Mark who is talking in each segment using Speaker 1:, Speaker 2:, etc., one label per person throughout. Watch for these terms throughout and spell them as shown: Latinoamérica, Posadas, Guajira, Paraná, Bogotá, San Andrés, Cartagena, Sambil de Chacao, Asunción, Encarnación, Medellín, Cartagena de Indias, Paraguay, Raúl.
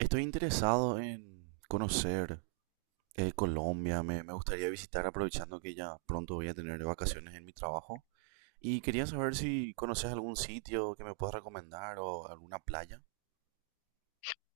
Speaker 1: Estoy interesado en conocer Colombia, me gustaría visitar aprovechando que ya pronto voy a tener vacaciones en mi trabajo. Y quería saber si conoces algún sitio que me puedas recomendar o alguna playa.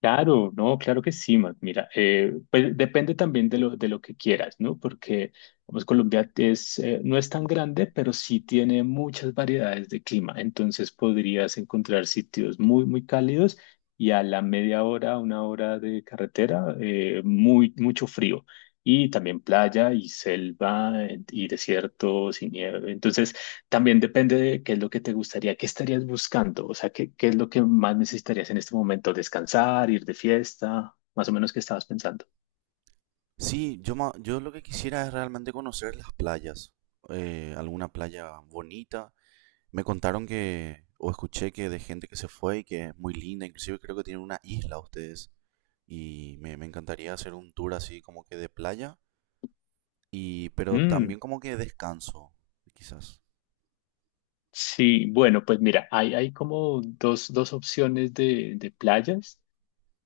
Speaker 2: Claro, no, claro que sí, Mac. Mira, pues depende también de lo que quieras, ¿no? Porque, pues Colombia es, no es tan grande, pero sí tiene muchas variedades de clima. Entonces podrías encontrar sitios muy cálidos y a la media hora, una hora de carretera, mucho frío. Y también playa y selva y desiertos y nieve. Entonces, también depende de qué es lo que te gustaría, qué estarías buscando, o sea, qué es lo que más necesitarías en este momento, descansar, ir de fiesta, más o menos qué estabas pensando.
Speaker 1: Sí, yo, yo lo que quisiera es realmente conocer las playas, alguna playa bonita. Me contaron que, o escuché que de gente que se fue y que es muy linda, inclusive creo que tienen una isla ustedes. Y me encantaría hacer un tour así como que de playa. Y, pero también
Speaker 2: Mm,
Speaker 1: como que descanso, quizás.
Speaker 2: sí, bueno, pues mira, hay como dos opciones de playas.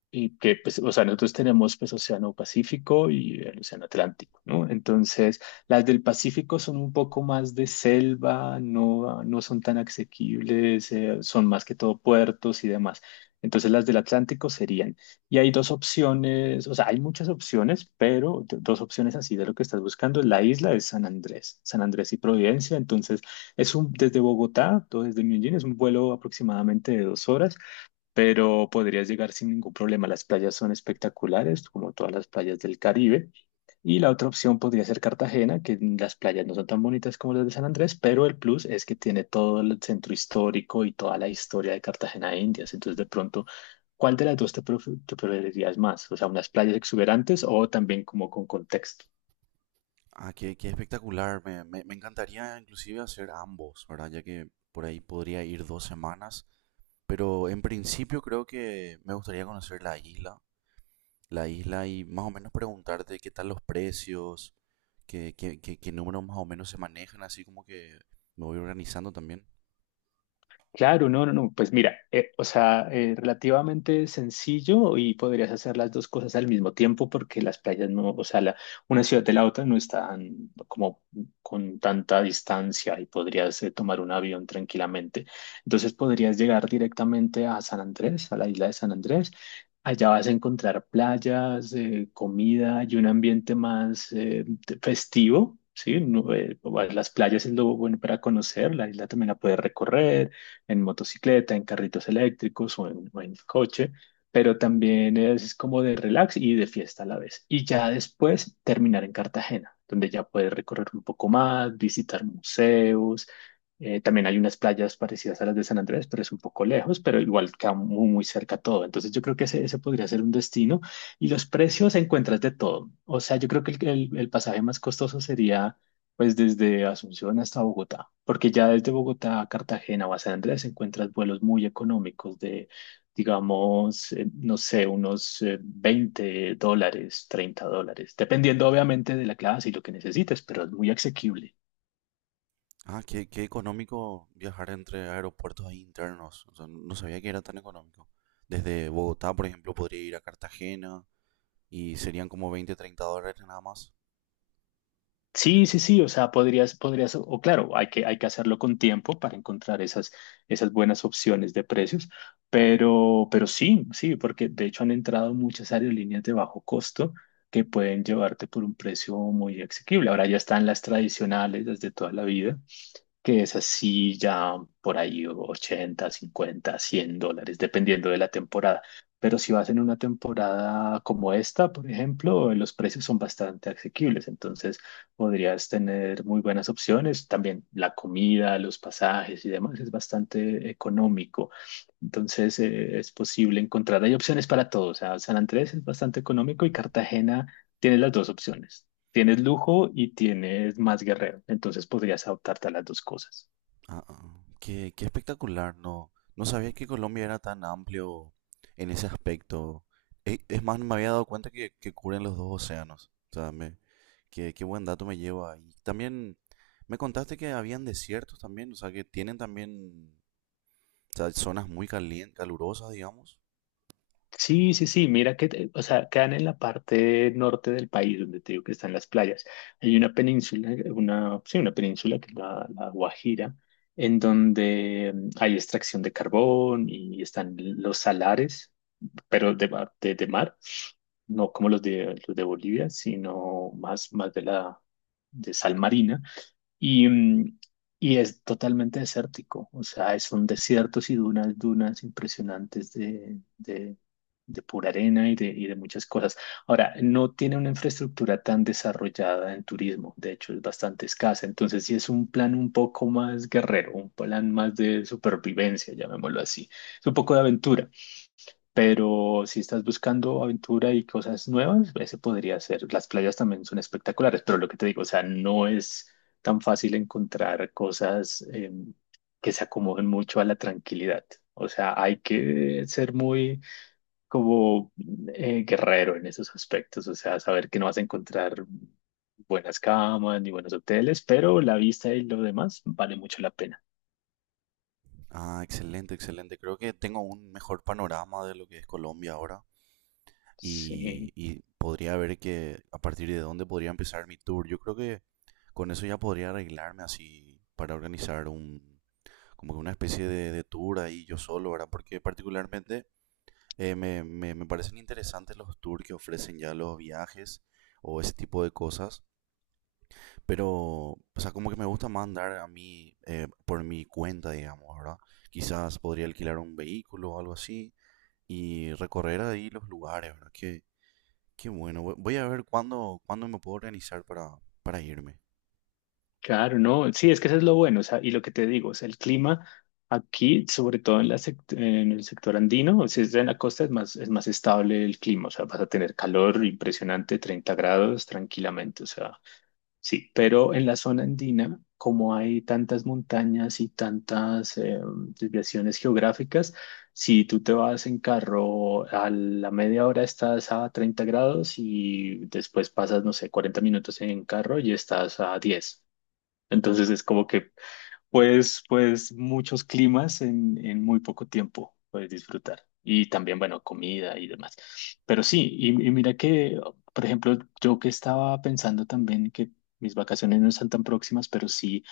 Speaker 2: Y que, pues, o sea, nosotros tenemos, pues, Océano Pacífico y el Océano Atlántico, ¿no? Entonces, las del Pacífico son un poco más de selva, no son tan asequibles, son más que todo puertos y demás. Entonces, las del Atlántico serían, y hay dos opciones, o sea, hay muchas opciones, pero dos opciones así de lo que estás buscando, la isla de San Andrés, San Andrés y Providencia, entonces, es un, desde Bogotá, todo desde Medellín, es un vuelo aproximadamente de 2 horas, pero podrías llegar sin ningún problema. Las playas son espectaculares, como todas las playas del Caribe. Y la otra opción podría ser Cartagena, que las playas no son tan bonitas como las de San Andrés, pero el plus es que tiene todo el centro histórico y toda la historia de Cartagena de Indias. Entonces, de pronto, ¿cuál de las dos te preferirías más? O sea, unas playas exuberantes o también como con contexto.
Speaker 1: Ah, qué, qué espectacular. Me encantaría inclusive hacer ambos, ¿verdad? Ya que por ahí podría ir 2 semanas. Pero en principio creo que me gustaría conocer la isla y más o menos preguntarte qué tal los precios, qué números más o menos se manejan, así como que me voy organizando también.
Speaker 2: Claro, no, no, no. Pues mira, relativamente sencillo y podrías hacer las dos cosas al mismo tiempo porque las playas no, o sea, una ciudad de la otra no están como con tanta distancia y podrías tomar un avión tranquilamente. Entonces podrías llegar directamente a San Andrés, a la isla de San Andrés. Allá vas a encontrar playas, comida y un ambiente más festivo. Sí, no, las playas es lo bueno para conocer, la isla también la puedes recorrer en motocicleta, en carritos eléctricos o en coche, pero también es como de relax y de fiesta a la vez. Y ya después terminar en Cartagena, donde ya puedes recorrer un poco más, visitar museos. También hay unas playas parecidas a las de San Andrés, pero es un poco lejos, pero igual queda muy cerca todo. Entonces yo creo que ese podría ser un destino. Y los precios encuentras de todo. O sea, yo creo que el pasaje más costoso sería pues desde Asunción hasta Bogotá, porque ya desde Bogotá a Cartagena o a San Andrés encuentras vuelos muy económicos de, digamos, no sé, unos $20, $30, dependiendo obviamente de la clase y lo que necesites, pero es muy asequible.
Speaker 1: Ah, qué, qué económico viajar entre aeropuertos ahí internos. O sea, no sabía que era tan económico. Desde Bogotá, por ejemplo, podría ir a Cartagena y serían como 20, 30 dólares nada más.
Speaker 2: Sí, sí, sí, o sea, podrías, o claro, hay que hacerlo con tiempo para encontrar esas buenas opciones de precios, pero sí, sí, porque de hecho han entrado muchas aerolíneas de bajo costo que pueden llevarte por un precio muy asequible. Ahora ya están las tradicionales, las de toda la vida, que es así ya por ahí $80, $50, $100, dependiendo de la temporada. Pero si vas en una temporada como esta, por ejemplo, los precios son bastante asequibles, entonces podrías tener muy buenas opciones. También la comida, los pasajes y demás es bastante económico. Entonces es posible encontrar, hay opciones para todos. O sea, San Andrés es bastante económico y Cartagena tiene las dos opciones. Tienes lujo y tienes más guerrero, entonces podrías adoptarte a las dos cosas.
Speaker 1: Ah, ah, ah. Qué, qué espectacular. No, no sabía que Colombia era tan amplio en ese aspecto. Es más, no me había dado cuenta que cubren los dos océanos. O sea, me, qué, qué buen dato me lleva. Y también me contaste que habían desiertos también, o sea, que tienen también, o sea, zonas muy calurosas, digamos.
Speaker 2: Sí, sí, sí, mira que, o sea, quedan en la parte norte del país, donde te digo que están las playas. Hay una península, sí, una península que es la Guajira, en donde hay extracción de carbón y están los salares, pero de mar, no como los de Bolivia, sino más de la, de sal marina. Y, mm, y es totalmente desértico, o sea, son desiertos y dunas, dunas impresionantes de pura arena y de muchas cosas. Ahora, no tiene una infraestructura tan desarrollada en turismo, de hecho es bastante escasa, entonces sí es un plan un poco más guerrero, un plan más de supervivencia, llamémoslo así, es un poco de aventura. Pero si estás buscando aventura y cosas nuevas, ese podría ser. Las playas también son espectaculares, pero lo que te digo, o sea, no es tan fácil encontrar cosas que se acomoden mucho a la tranquilidad. O sea, hay que ser muy como guerrero en esos aspectos, o sea, saber que no vas a encontrar buenas camas ni buenos hoteles, pero la vista y lo demás vale mucho la pena.
Speaker 1: Ah, excelente, excelente. Creo que tengo un mejor panorama de lo que es Colombia ahora
Speaker 2: Sí.
Speaker 1: y podría ver que a partir de dónde podría empezar mi tour. Yo creo que con eso ya podría arreglarme así para organizar un, como que una especie de tour ahí yo solo, ¿verdad? Porque particularmente me parecen interesantes los tours que ofrecen ya los viajes o ese tipo de cosas. Pero, o sea, como que me gusta más andar a mí por mi cuenta, digamos, ¿verdad? Quizás podría alquilar un vehículo o algo así y recorrer ahí los lugares, ¿verdad? Qué, qué bueno. Voy a ver cuándo, cuándo me puedo organizar para irme.
Speaker 2: Claro, no, sí, es que eso es lo bueno, o sea, y lo que te digo, o sea, el clima aquí, sobre todo en la en el sector andino, si es en la costa es es más estable el clima, o sea, vas a tener calor impresionante, 30 grados tranquilamente, o sea, sí, pero en la zona andina, como hay tantas montañas y tantas desviaciones geográficas, si tú te vas en carro a la media hora estás a 30 grados y después pasas, no sé, 40 minutos en carro y estás a 10. Entonces es como que puedes, pues muchos climas en muy poco tiempo puedes disfrutar. Y también, bueno, comida y demás. Pero sí, y mira que, por ejemplo, yo que estaba pensando también que mis vacaciones no están tan próximas, pero sí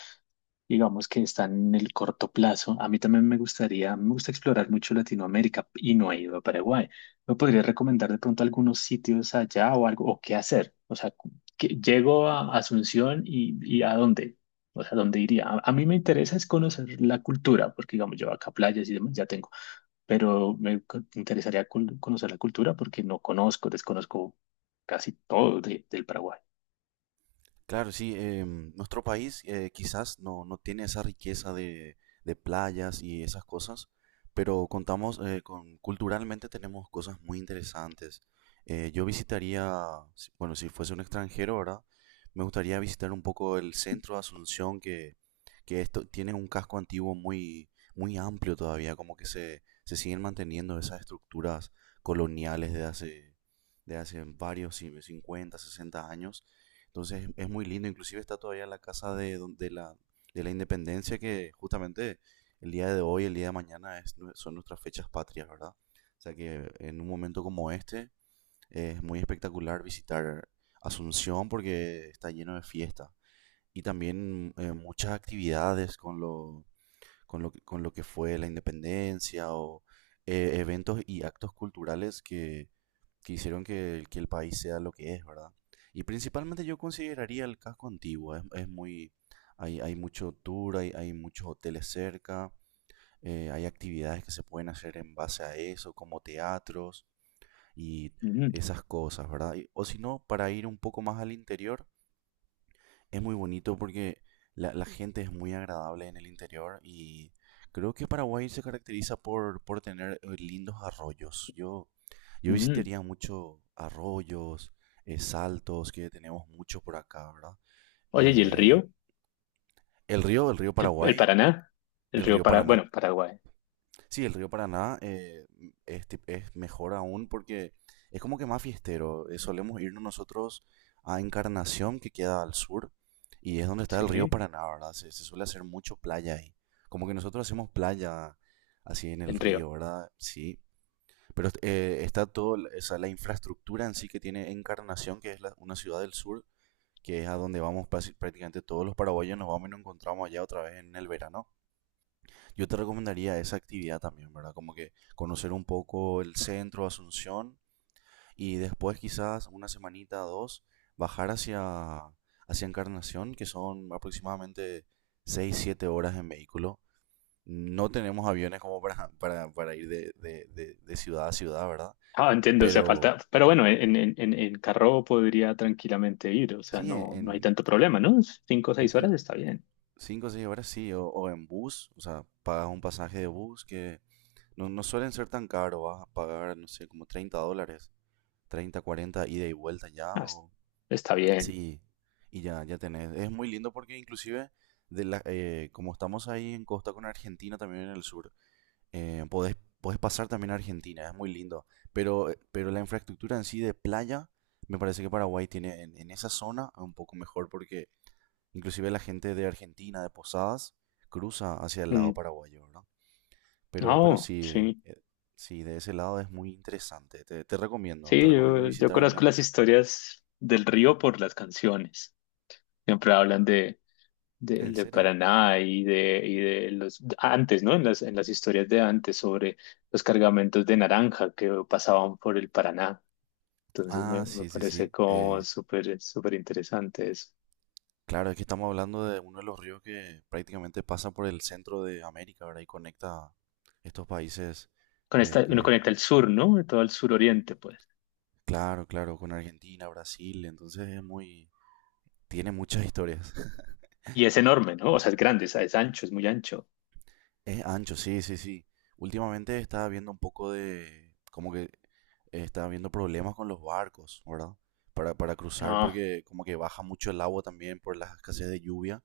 Speaker 2: digamos que están en el corto plazo. A mí también me gustaría, me gusta explorar mucho Latinoamérica y no he ido a Paraguay. ¿Me podrías recomendar de pronto algunos sitios allá o algo, o qué hacer? O sea, que llego a Asunción y a dónde? O sea, ¿dónde iría? A mí me interesa es conocer la cultura, porque digamos, yo acá playas y demás ya tengo, pero interesaría conocer la cultura porque no conozco, desconozco casi todo del Paraguay.
Speaker 1: Claro, sí, nuestro país quizás no, no tiene esa riqueza de playas y esas cosas, pero contamos con, culturalmente tenemos cosas muy interesantes. Yo visitaría, bueno, si fuese un extranjero, ¿verdad? Me gustaría visitar un poco el centro de Asunción, que esto tiene un casco antiguo muy, muy amplio todavía, como que se siguen manteniendo esas estructuras coloniales de hace varios, sí, 50, 60 años. Entonces es muy lindo, inclusive está todavía la casa de, de la independencia que justamente el día de hoy, el día de mañana es son nuestras fechas patrias, ¿verdad? O sea que en un momento como este es muy espectacular visitar Asunción porque está lleno de fiesta y también muchas actividades con lo, con lo que fue la independencia o eventos y actos culturales que hicieron que el país sea lo que es, ¿verdad? Y principalmente yo consideraría el casco antiguo, es muy, hay mucho tour, hay muchos hoteles cerca, hay actividades que se pueden hacer en base a eso, como teatros y
Speaker 2: Mm,
Speaker 1: esas cosas, ¿verdad? O si no, para ir un poco más al interior, es muy bonito porque la gente es muy agradable en el interior y creo que Paraguay se caracteriza por tener lindos arroyos. Yo
Speaker 2: mm.
Speaker 1: visitaría mucho arroyos, saltos, que tenemos mucho por acá, ¿verdad?
Speaker 2: Oye, ¿y el
Speaker 1: Eh,
Speaker 2: río?
Speaker 1: el río, el río
Speaker 2: El
Speaker 1: Paraguay,
Speaker 2: Paraná? El
Speaker 1: el
Speaker 2: río
Speaker 1: río
Speaker 2: Para,
Speaker 1: Paraná.
Speaker 2: bueno, Paraguay,
Speaker 1: Sí, el río Paraná es, es mejor aún porque es como que más fiestero. Solemos irnos nosotros a Encarnación, que queda al sur, y es donde está el río
Speaker 2: sí,
Speaker 1: Paraná, ¿verdad? Se suele hacer mucho playa ahí. Como que nosotros hacemos playa así en el
Speaker 2: el río.
Speaker 1: río, ¿verdad? Sí. Pero está todo, esa, la infraestructura en sí que tiene Encarnación, que es una ciudad del sur, que es a donde vamos prácticamente todos los paraguayos, nos vamos y nos encontramos allá otra vez en el verano. Yo te recomendaría esa actividad también, ¿verdad? Como que conocer un poco el centro, Asunción, y después quizás una semanita, o dos, bajar hacia, hacia Encarnación, que son aproximadamente 6 siete horas en vehículo. No tenemos aviones como para, para ir de ciudad a ciudad, ¿verdad?
Speaker 2: Ah, entiendo, o sea,
Speaker 1: Pero
Speaker 2: falta, pero bueno, en carro podría tranquilamente ir, o sea,
Speaker 1: sí,
Speaker 2: no, no hay
Speaker 1: en
Speaker 2: tanto problema, ¿no? 5 o 6 horas está bien.
Speaker 1: cinco o 6 horas sí, o en bus, o sea, pagas un pasaje de bus que no, no suelen ser tan caro. Vas a pagar, no sé, como 30 dólares, 30 40 ida y vuelta ya.
Speaker 2: Ah, es- Está bien.
Speaker 1: Sí, y ya, ya tenés. Es muy lindo porque inclusive, de la, como estamos ahí en costa con Argentina, también en el sur, podés, podés pasar también a Argentina, es muy lindo. Pero la infraestructura en sí de playa, me parece que Paraguay tiene en esa zona un poco mejor porque inclusive la gente de Argentina, de Posadas, cruza hacia el lado
Speaker 2: Mm.
Speaker 1: paraguayo, ¿verdad? Pero
Speaker 2: Oh,
Speaker 1: sí,
Speaker 2: sí,
Speaker 1: eh, sí, de ese lado es muy interesante. Te, te
Speaker 2: sí,
Speaker 1: recomiendo
Speaker 2: yo
Speaker 1: visitar alguna
Speaker 2: conozco las
Speaker 1: vez.
Speaker 2: historias del río por las canciones, siempre hablan
Speaker 1: ¿En
Speaker 2: de
Speaker 1: serio?
Speaker 2: Paraná y de los, antes, ¿no? En en las historias de antes sobre los cargamentos de naranja que pasaban por el Paraná. Entonces
Speaker 1: Ah,
Speaker 2: me
Speaker 1: sí, sí,
Speaker 2: parece
Speaker 1: sí.
Speaker 2: como súper interesante eso.
Speaker 1: Claro, es que estamos hablando de uno de los ríos que prácticamente pasa por el centro de América, ¿verdad? Y conecta estos países
Speaker 2: Con
Speaker 1: eh,
Speaker 2: esta uno
Speaker 1: que,
Speaker 2: conecta el sur, ¿no? Todo el suroriente, pues.
Speaker 1: claro, claro, con Argentina, Brasil, entonces es muy, tiene muchas historias.
Speaker 2: Y es enorme, ¿no? O sea, es grande, es ancho, es muy ancho.
Speaker 1: Es ancho, sí, sí, sí. Últimamente estaba viendo un poco de, como que estaba viendo problemas con los barcos, ¿verdad? Para cruzar
Speaker 2: No,
Speaker 1: porque como que baja mucho el agua también por las escasez de lluvia,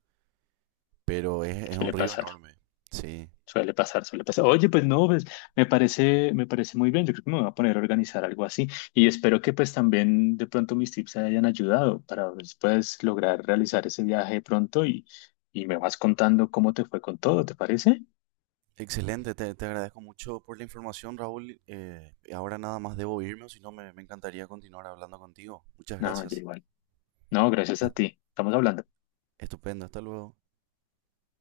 Speaker 1: pero es un
Speaker 2: suele
Speaker 1: río
Speaker 2: pasar,
Speaker 1: enorme, sí.
Speaker 2: suele pasar. Oye, pues no, pues, me parece muy bien. Yo creo que me voy a poner a organizar algo así. Y espero que pues también de pronto mis tips te hayan ayudado para después lograr realizar ese viaje pronto y me vas contando cómo te fue con todo, ¿te parece?
Speaker 1: Excelente, te agradezco mucho por la información, Raúl. Ahora nada más debo irme, o si no, me encantaría continuar hablando contigo. Muchas
Speaker 2: No, ya
Speaker 1: gracias.
Speaker 2: igual. No, gracias a
Speaker 1: Ah,
Speaker 2: ti. Estamos hablando.
Speaker 1: estupendo, hasta luego.